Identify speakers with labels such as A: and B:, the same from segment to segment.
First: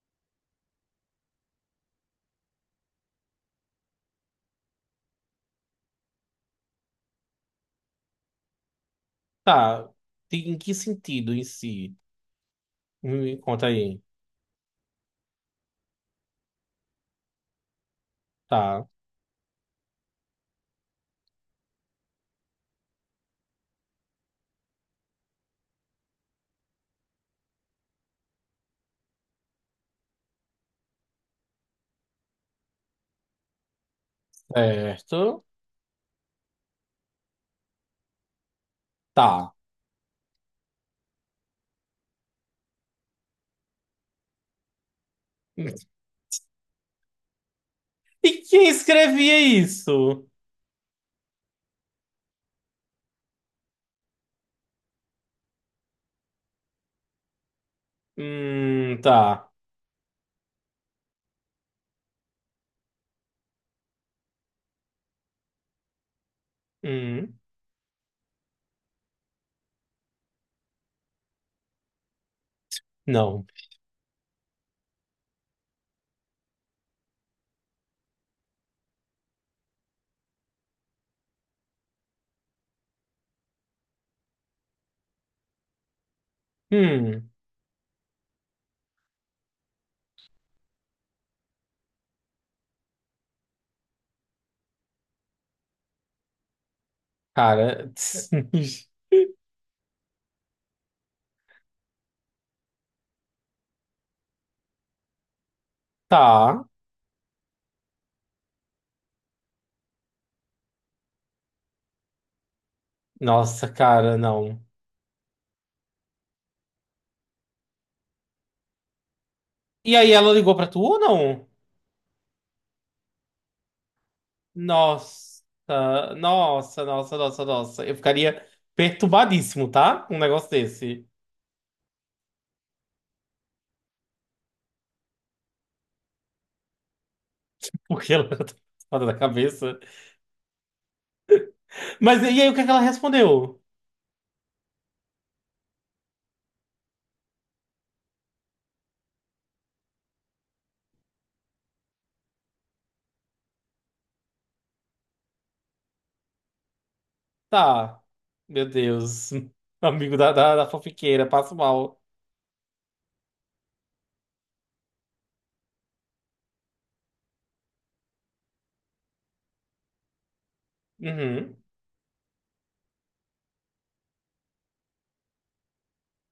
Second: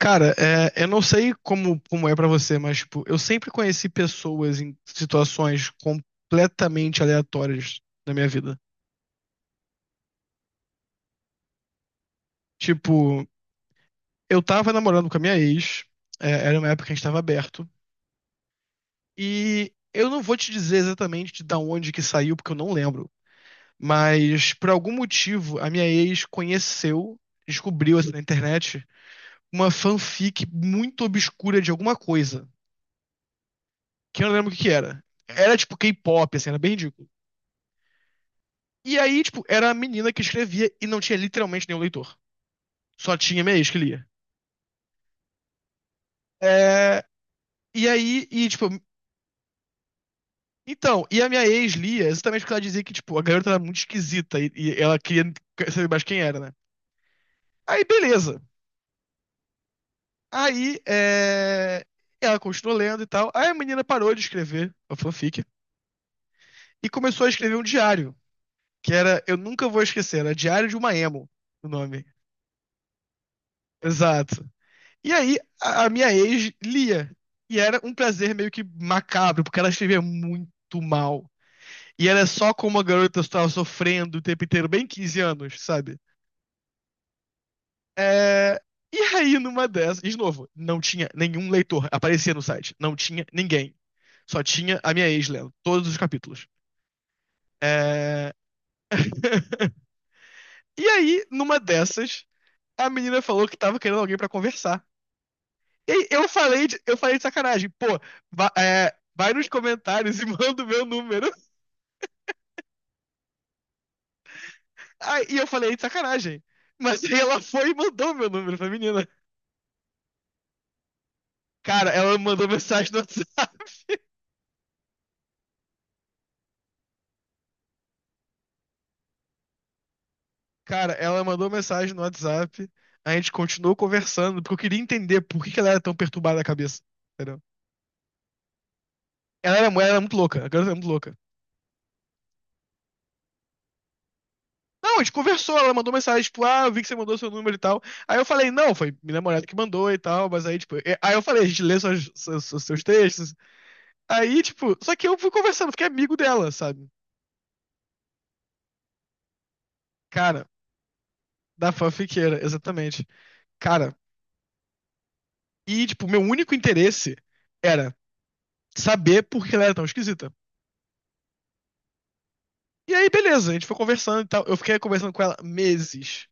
A: Cara, eu não sei como é pra você, mas tipo, eu sempre conheci pessoas em situações completamente aleatórias na minha vida.
B: Tá. Em que sentido em si?
A: Tipo,
B: Me conta aí.
A: eu tava namorando com a minha ex, era uma época que a gente tava aberto,
B: Tá.
A: e eu não vou te dizer exatamente de da onde que saiu, porque eu não lembro, mas por algum motivo a minha ex conheceu, descobriu assim, na internet, uma fanfic muito obscura de alguma coisa, que eu não lembro o que que era.
B: Certo.
A: Era tipo K-pop, assim, era bem ridículo. E aí, tipo,
B: Tá.
A: era a menina que escrevia e não tinha literalmente nenhum leitor. Só tinha minha ex que lia. É, e aí,
B: E
A: e tipo,
B: quem escrevia isso?
A: então, e a minha ex lia exatamente porque ela dizia que, tipo, a garota era muito esquisita e ela queria saber mais quem era, né? Aí, beleza.
B: Tá.
A: Aí, ela continuou lendo e tal. Aí a menina parou de escrever a fanfic e começou a
B: Hum,
A: escrever um diário, que era, eu nunca vou esquecer, era Diário de uma Emo, o nome.
B: não.
A: Exato. E aí, a minha ex lia. E era um prazer meio que macabro, porque ela escrevia muito mal. E era só como a garota estava sofrendo o tempo inteiro, bem 15 anos, sabe?
B: Hum,
A: É, E aí, numa dessas, e de novo, não tinha nenhum leitor, aparecia no site, não tinha ninguém. Só tinha a minha ex lendo todos os capítulos.
B: cara.
A: É, E aí, numa dessas, a menina falou que tava querendo alguém pra conversar. E Eu
B: Tá.
A: falei de, eu falei de sacanagem. Pô, vai nos comentários e manda o meu número.
B: Nossa, cara, não.
A: Aí, e eu falei de sacanagem. Mas aí ela foi e mandou o meu número pra menina.
B: E aí, ela ligou pra tu ou não?
A: Cara, ela mandou mensagem no WhatsApp.
B: Nossa, nossa, nossa, nossa, nossa. Eu ficaria perturbadíssimo, tá? Com um negócio
A: Cara,
B: desse.
A: ela mandou mensagem no WhatsApp. A gente continuou conversando, porque eu queria entender por que que ela era tão perturbada da cabeça. Entendeu?
B: Porque ela tá fora da
A: Ela era,
B: cabeça.
A: ela era muito louca, a garota era muito louca.
B: Mas e aí, o que é que ela respondeu?
A: Não, a gente conversou, ela mandou mensagem, tipo, ah, eu vi que você mandou seu número e tal. Aí eu falei, não, foi minha namorada que mandou e tal, mas aí, tipo, aí eu falei, a gente lê seus textos. Aí, tipo, só que eu fui conversando, fiquei amigo dela, sabe?
B: Tá. Meu Deus. Amigo da,
A: Cara,
B: da, da fofiqueira, passo
A: da
B: mal.
A: fanfiqueira, exatamente. Cara, e, tipo, meu único interesse era saber por que ela era tão esquisita.
B: Uhum.
A: E aí, beleza, a gente foi conversando e tal. Eu fiquei conversando com ela meses.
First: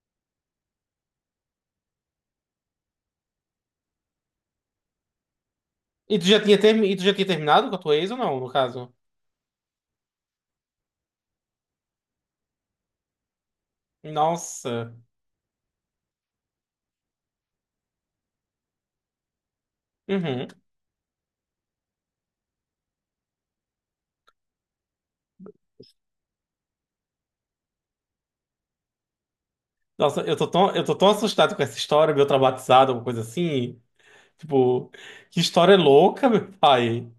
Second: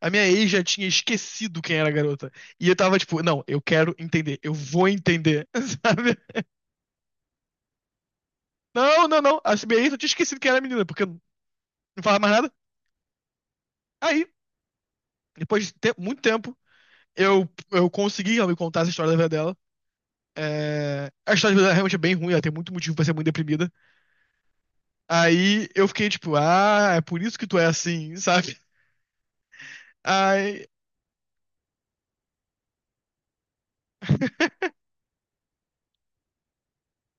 A: A minha ex já tinha esquecido quem era a garota. E eu tava tipo, não, eu quero entender, eu vou entender, sabe?
B: E tu já tinha, termi... e tu já tinha terminado com a tua ex ou não, no caso?
A: Não, não, não. A minha ex eu tinha esquecido quem era a menina, porque não falava mais nada. Aí,
B: Nossa.
A: depois de muito tempo, eu consegui ela me contar essa história da vida dela.
B: Uhum.
A: A história dela realmente é bem ruim, ela tem muito motivo pra ser muito deprimida. Aí eu fiquei tipo, ah, é por isso que tu é assim, sabe?
B: Nossa, eu tô
A: Aí,
B: tão, eu tô tão assustado com essa história, meio traumatizado, alguma coisa assim. Tipo, que história louca, meu pai.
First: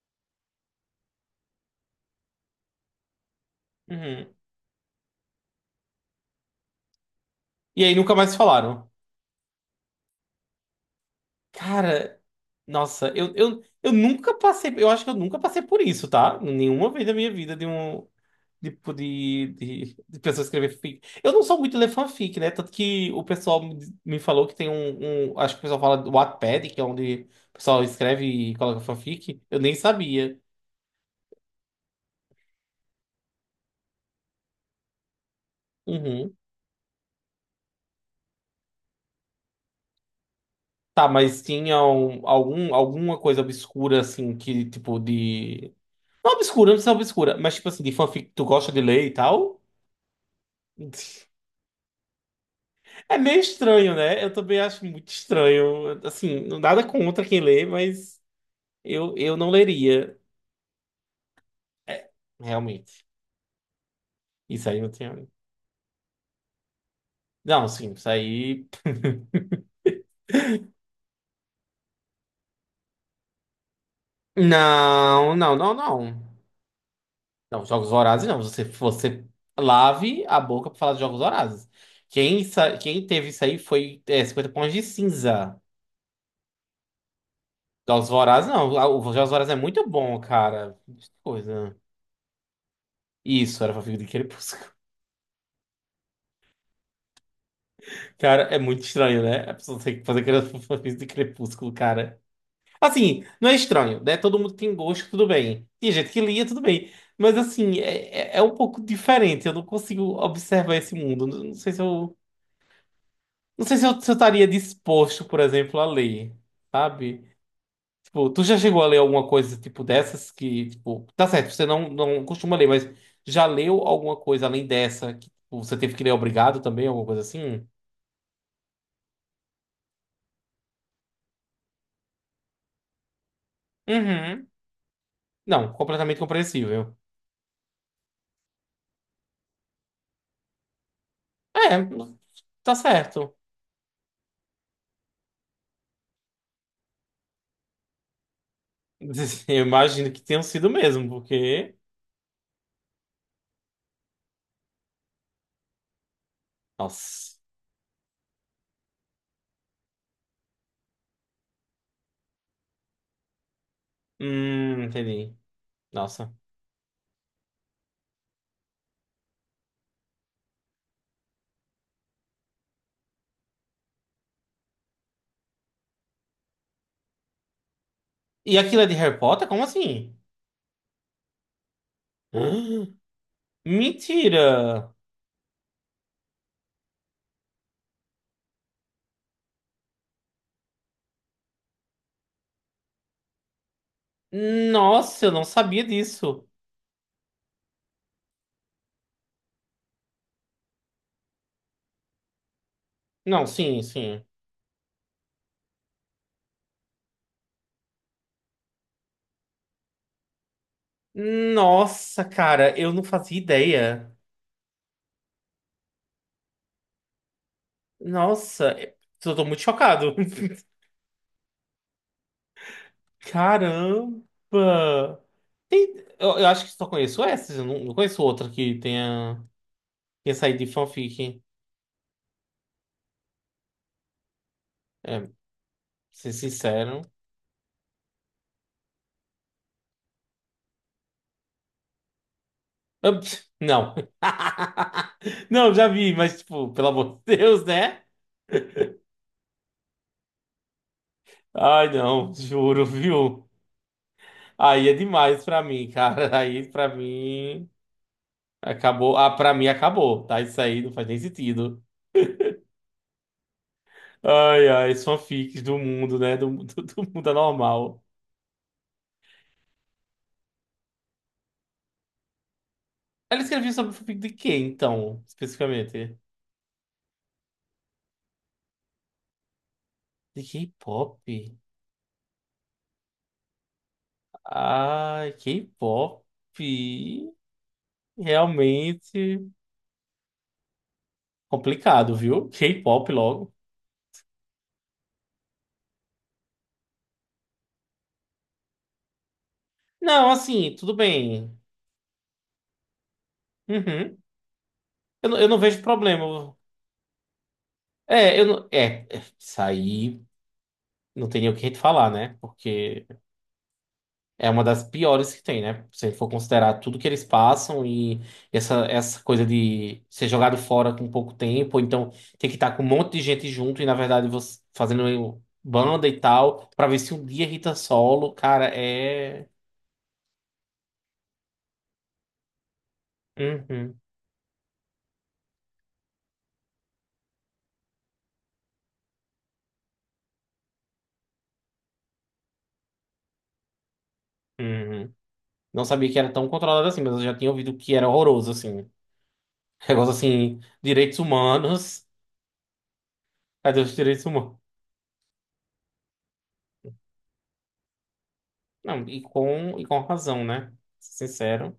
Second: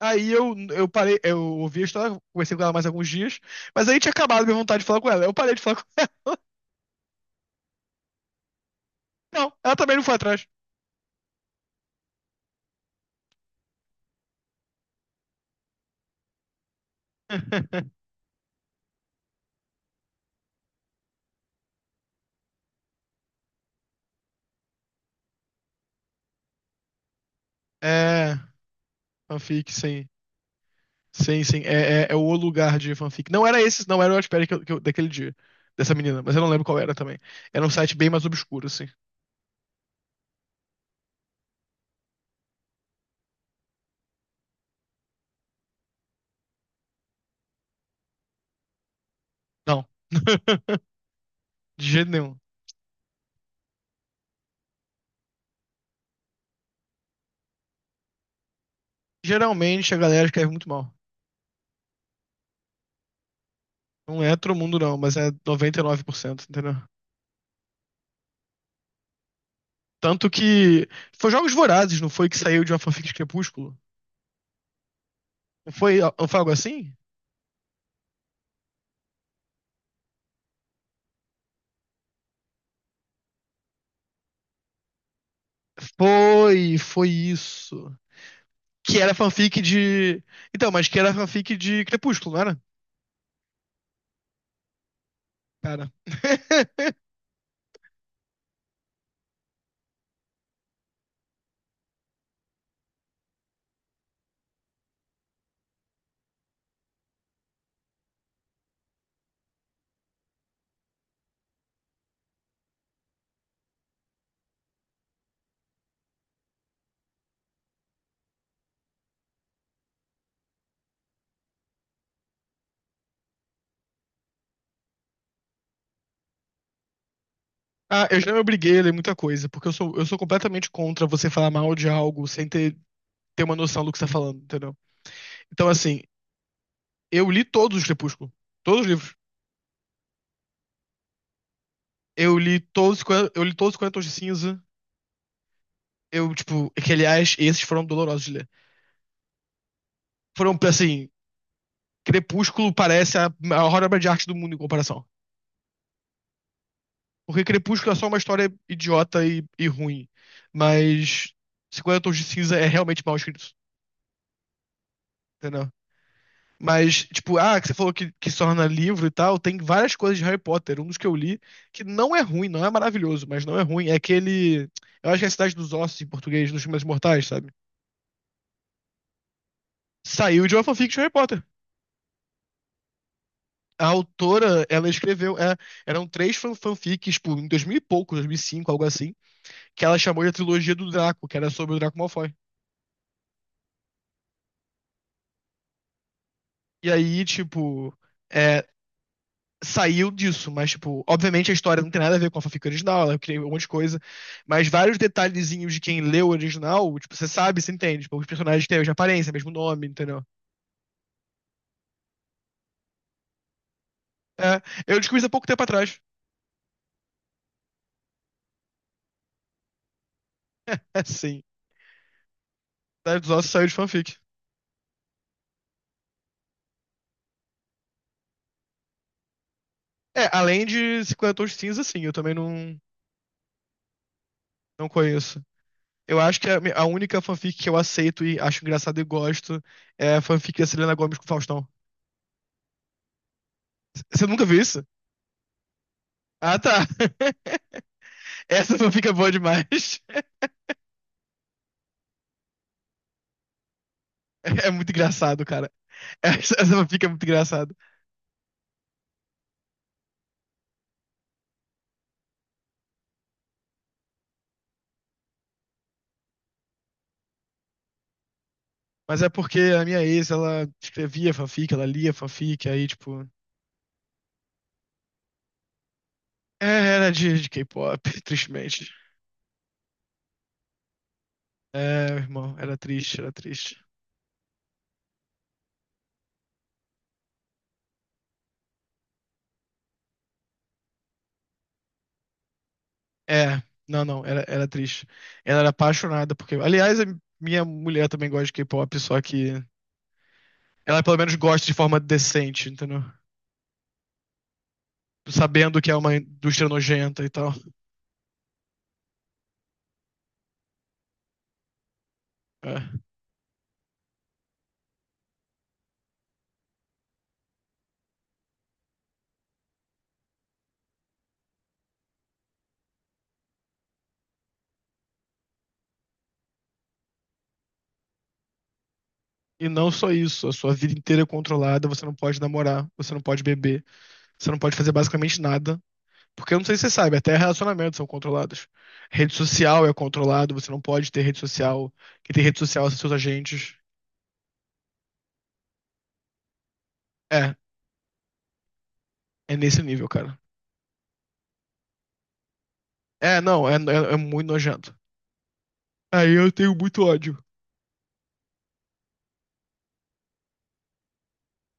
A: aí, eu parei, eu ouvi a história, conversei com ela mais alguns dias, mas aí tinha
B: Uhum.
A: acabado minha vontade de falar com ela. Eu parei de falar com ela.
B: E aí nunca mais se falaram.
A: Não, ela também não foi atrás.
B: Cara, nossa, eu nunca passei. Eu acho que eu nunca passei por isso, tá? Nenhuma vez da minha vida de um. Tipo de pessoa escrever fic. Eu não sou muito ler fanfic, né? Tanto que o pessoal me falou que tem um, acho que o pessoal fala do Wattpad, que é onde o pessoal escreve
A: É,
B: e coloca fanfic. Eu
A: Fanfic,
B: nem
A: sim.
B: sabia.
A: Sim, sim. É o lugar de fanfic. Não era esse, não era o Wattpad, daquele dia, dessa menina, mas
B: Uhum.
A: eu não lembro qual era também. Era um site bem mais obscuro, assim.
B: Tá, mas tinha alguma coisa obscura, assim, que tipo de. Não obscura, não precisa ser obscura, mas tipo assim, de fanfic que tu gosta de ler e tal.
A: Não. De jeito nenhum.
B: É meio estranho, né? Eu também acho muito estranho. Assim, nada contra quem lê, mas eu não
A: Geralmente a
B: leria.
A: galera escreve muito mal.
B: É, realmente.
A: Não é todo
B: Isso
A: mundo,
B: aí não
A: não, mas
B: tinha.
A: é 99%, entendeu?
B: Não, sim, isso aí.
A: Tanto que. Foi Jogos Vorazes, não foi que saiu de uma fanfic de Crepúsculo?
B: Não, não,
A: Não
B: não,
A: foi, não
B: não.
A: foi algo assim?
B: Não, Jogos Vorazes não. Você lave a boca pra falar de Jogos Vorazes. Quem teve isso aí foi 50 pontos de cinza.
A: Foi, foi isso.
B: Jogos Vorazes não. Ah,
A: Que
B: o
A: era
B: Jogos Vorazes é
A: fanfic
B: muito bom,
A: de. Então,
B: cara.
A: mas que
B: Que
A: era fanfic
B: coisa.
A: de Crepúsculo, não era?
B: Isso, era fanfic de Crepúsculo.
A: Cara.
B: Cara, é muito estranho, né? A pessoa tem que fazer aquela fanfic de Crepúsculo, cara. Assim, não é estranho, né? Todo mundo tem gosto, tudo bem. Tem gente que lia, tudo bem. Mas assim, é um pouco diferente. Eu não consigo observar esse mundo. Não sei se eu estaria disposto, por exemplo, a ler, sabe? Tipo, tu já chegou a ler alguma coisa tipo dessas que, tipo, tá certo, você não costuma ler, mas já leu alguma coisa além dessa que tipo, você teve que ler obrigado também, alguma coisa assim?
A: Ah, eu já me obriguei a ler muita coisa, porque eu sou completamente contra você falar mal de algo sem ter uma noção do que você tá falando,
B: Uhum.
A: entendeu? Então,
B: Não,
A: assim,
B: completamente compreensível.
A: eu li todos os Crepúsculo. Todos os livros.
B: É,
A: Eu li
B: tá
A: todos, os 40
B: certo.
A: eu li todos os 40 Tons de Cinza. Eu, tipo, que aliás, esses foram dolorosos de ler.
B: Eu imagino que tenham
A: Foram,
B: sido
A: assim,
B: mesmo, porque.
A: Crepúsculo parece a maior obra de arte do mundo em comparação.
B: Nossa.
A: Porque Crepúsculo é só uma história idiota e ruim. Mas 50 Tons de Cinza é realmente mal escrito,
B: Entendi.
A: entendeu?
B: Nossa.
A: Mas, tipo, ah, que você falou que se torna livro e tal, tem várias coisas de Harry Potter. Um dos que eu li, que não é ruim, não é maravilhoso, mas não é ruim. É aquele. Eu acho que é a Cidade dos Ossos em português, nos filmes mortais, sabe?
B: E aquilo é de Harry Potter? Como assim?
A: Saiu de uma fanfic de Harry Potter. A
B: Mentira!
A: autora, ela escreveu, eram três fanfics, tipo, em 2000 e pouco, 2005, algo assim, que ela chamou de a trilogia do Draco, que era sobre o Draco Malfoy.
B: Nossa, eu não sabia disso.
A: E aí, tipo, é, saiu disso, mas, tipo, obviamente a história não tem nada a ver com a fanfic original, ela criou
B: Não,
A: um monte de
B: sim,
A: coisa,
B: sim.
A: mas vários detalhezinhos de quem leu o original, tipo, você sabe, você entende, tipo, os personagens têm a mesma aparência, mesmo nome, entendeu?
B: Nossa, cara, eu não fazia ideia.
A: É, eu descobri isso há pouco tempo atrás.
B: Nossa, eu tô muito chocado.
A: Sim. Cidade dos Ossos saiu de fanfic.
B: Caramba! Eu acho que só conheço essas, eu não conheço outra que tenha, tenha saído
A: Além
B: de
A: de 50
B: fanfic.
A: Tons de Cinza, sim, eu também não, não
B: É,
A: conheço. Eu
B: ser
A: acho que a
B: sincero.
A: única fanfic que eu aceito e acho engraçado e gosto é a fanfic da Selena Gomez com o Faustão.
B: Ah, pss, não.
A: Você nunca viu isso?
B: Não, já vi, mas,
A: Ah,
B: tipo,
A: tá.
B: pelo amor de Deus, né?
A: Essa fanfic é boa demais.
B: Ai, não, juro, viu?
A: É
B: Aí
A: muito
B: é
A: engraçado,
B: demais pra
A: cara.
B: mim, cara.
A: Essa,
B: Aí
A: essa
B: pra
A: fanfic é muito
B: mim
A: engraçado.
B: acabou. Ah, pra mim acabou, tá? Isso aí não faz nem sentido. Ai, ai, os fanfics do mundo, né? Do, do mundo anormal.
A: Mas é porque a minha ex, ela escrevia fanfic, ela lia fanfic, aí, tipo.
B: Ela escreveu sobre fanfic de quem, então, especificamente?
A: Era de K-pop, tristemente.
B: De K-pop?
A: Meu irmão, era triste, era triste.
B: Ai, K-pop. Realmente complicado, viu? K-pop logo.
A: É, não, não, era triste. Ela era apaixonada porque. Aliás, a minha mulher também gosta de K-pop, só que
B: Não, assim, tudo
A: ela pelo menos
B: bem.
A: gosta de forma decente, entendeu?
B: Uhum. Eu não
A: Sabendo
B: vejo
A: que é uma
B: problema.
A: indústria nojenta e tal.
B: É, eu não. É, isso aí não tem nem o que te falar, né?
A: É.
B: Porque é uma das piores que tem, né? Se a gente for considerar tudo que eles passam e essa coisa de ser jogado fora com pouco tempo, ou então ter que estar com um monte de gente junto e, na verdade, você fazendo banda e tal, pra ver se um dia Rita solo, cara, é.
A: E não só isso, a sua vida inteira é controlada, você não pode namorar, você não pode beber,
B: Uhum,
A: você não pode fazer basicamente nada. Porque eu não sei se você sabe, até relacionamentos são controlados. Rede social é controlado, você não pode ter rede social. Quem tem rede social são seus agentes.
B: uhum. Não sabia que era tão controlado assim, mas eu já tinha
A: É,
B: ouvido que era horroroso, assim.
A: É nesse nível,
B: Negócio
A: cara.
B: assim, direitos humanos,
A: Não, é,
B: cadê os
A: é, é
B: direitos
A: muito
B: humanos?
A: nojento. Aí eu tenho muito ódio.
B: Não, e com razão, né? Sincero,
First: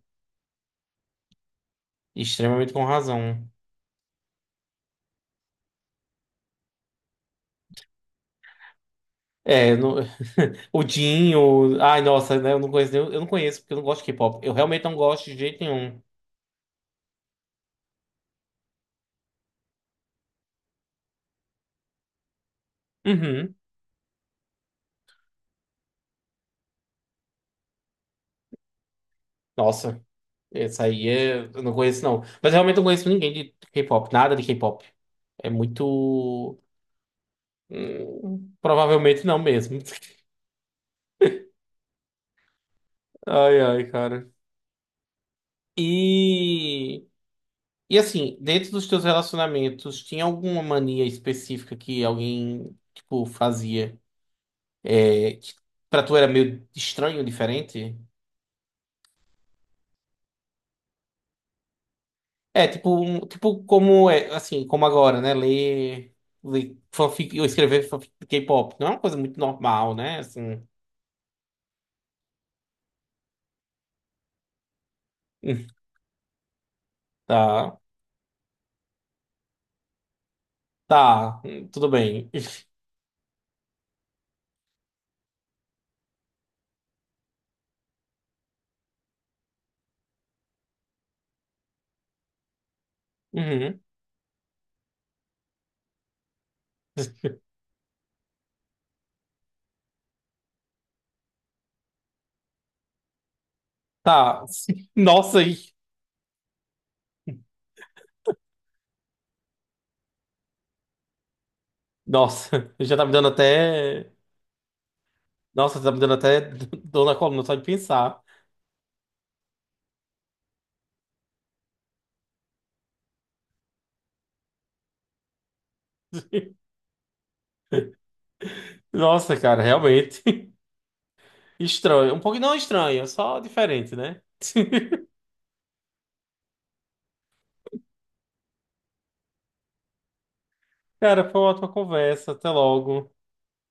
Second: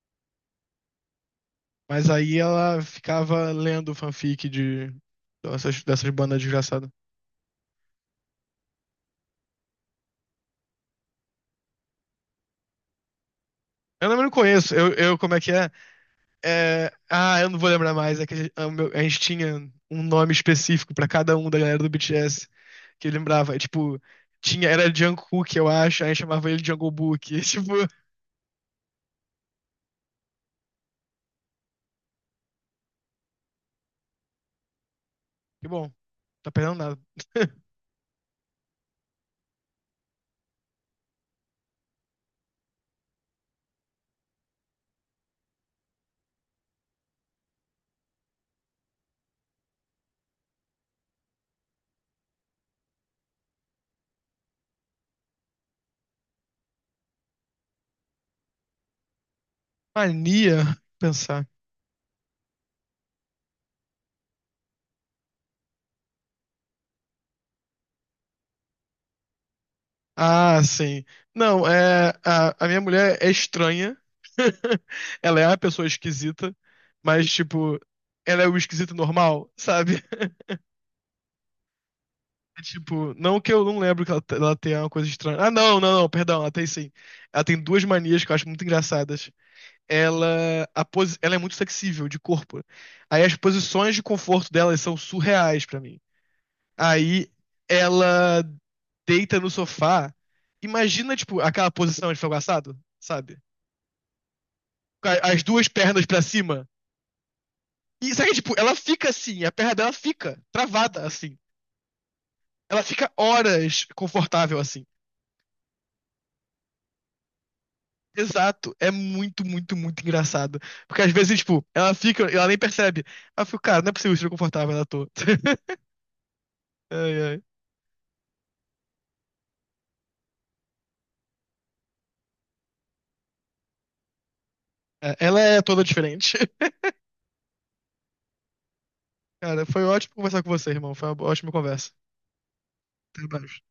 A: Mas aí
B: extremamente
A: ela
B: com razão.
A: ficava lendo fanfic de dessas bandas desgraçadas.
B: É, o Dinho, ai, nossa, né, eu não conheço, eu não conheço porque eu não gosto de
A: Eu não
B: K-pop. Eu
A: conheço.
B: realmente
A: Eu,
B: não
A: eu,
B: gosto
A: como
B: de
A: é que
B: jeito
A: é?
B: nenhum.
A: Ah, eu não vou lembrar mais. É que a gente tinha um nome específico pra cada um da galera do BTS que eu lembrava.
B: Uhum.
A: Tipo, tinha, era Jungkook, eu acho. A gente chamava ele de Jungle Book. Tipo,
B: Nossa, essa aí é, eu não conheço não. Mas realmente não conheço ninguém de K-pop, nada de K-pop. É
A: que bom. Tá
B: muito.
A: perdendo nada.
B: Provavelmente não mesmo. Ai, ai, cara. E. E assim, dentro dos teus relacionamentos, tinha alguma mania específica que alguém, tipo, fazia? É, que pra tu era meio estranho, diferente?
A: Mania? Pensar.
B: É, tipo, tipo como é, assim, como agora, né? Ler, fanfic, eu escrever fanfic de K-pop. Não é uma coisa muito normal, né?
A: Ah,
B: Assim,
A: sim. Não, a minha mulher é estranha. Ela é a pessoa esquisita, mas,
B: tá,
A: tipo, ela é o esquisito normal, sabe?
B: tá, tudo bem.
A: Tipo, não que eu não lembro que ela, ela tenha uma coisa estranha. Ah, não, não, não, perdão, ela tem sim. Ela tem duas manias que eu acho muito engraçadas. Ela, ela é muito flexível de corpo. Aí as
B: Uhum.
A: posições de conforto dela são surreais pra mim. Aí ela deita no sofá. Imagina, tipo, aquela posição de frango assado, sabe?
B: Tá, nossa,
A: As
B: aí.
A: duas pernas pra cima. E sabe, tipo, ela fica assim, a perna dela fica travada assim.
B: Nossa,
A: Ela
B: já tá
A: fica
B: me dando
A: horas
B: até.
A: confortável assim.
B: Nossa, tá me dando até dor na coluna só de pensar.
A: Exato, é muito, muito, muito engraçado. Porque às vezes, tipo, ela nem percebe. Ela fica, cara, não é possível ser confortável na toa. Ai, ai.
B: Nossa, cara, realmente. Estranho. Um pouco não estranho, só diferente, né?
A: Ela é toda diferente. Cara, foi ótimo conversar com você, irmão. Foi uma
B: Cara, foi uma
A: ótima
B: ótima
A: conversa.
B: conversa. Até logo.
A: Até mais.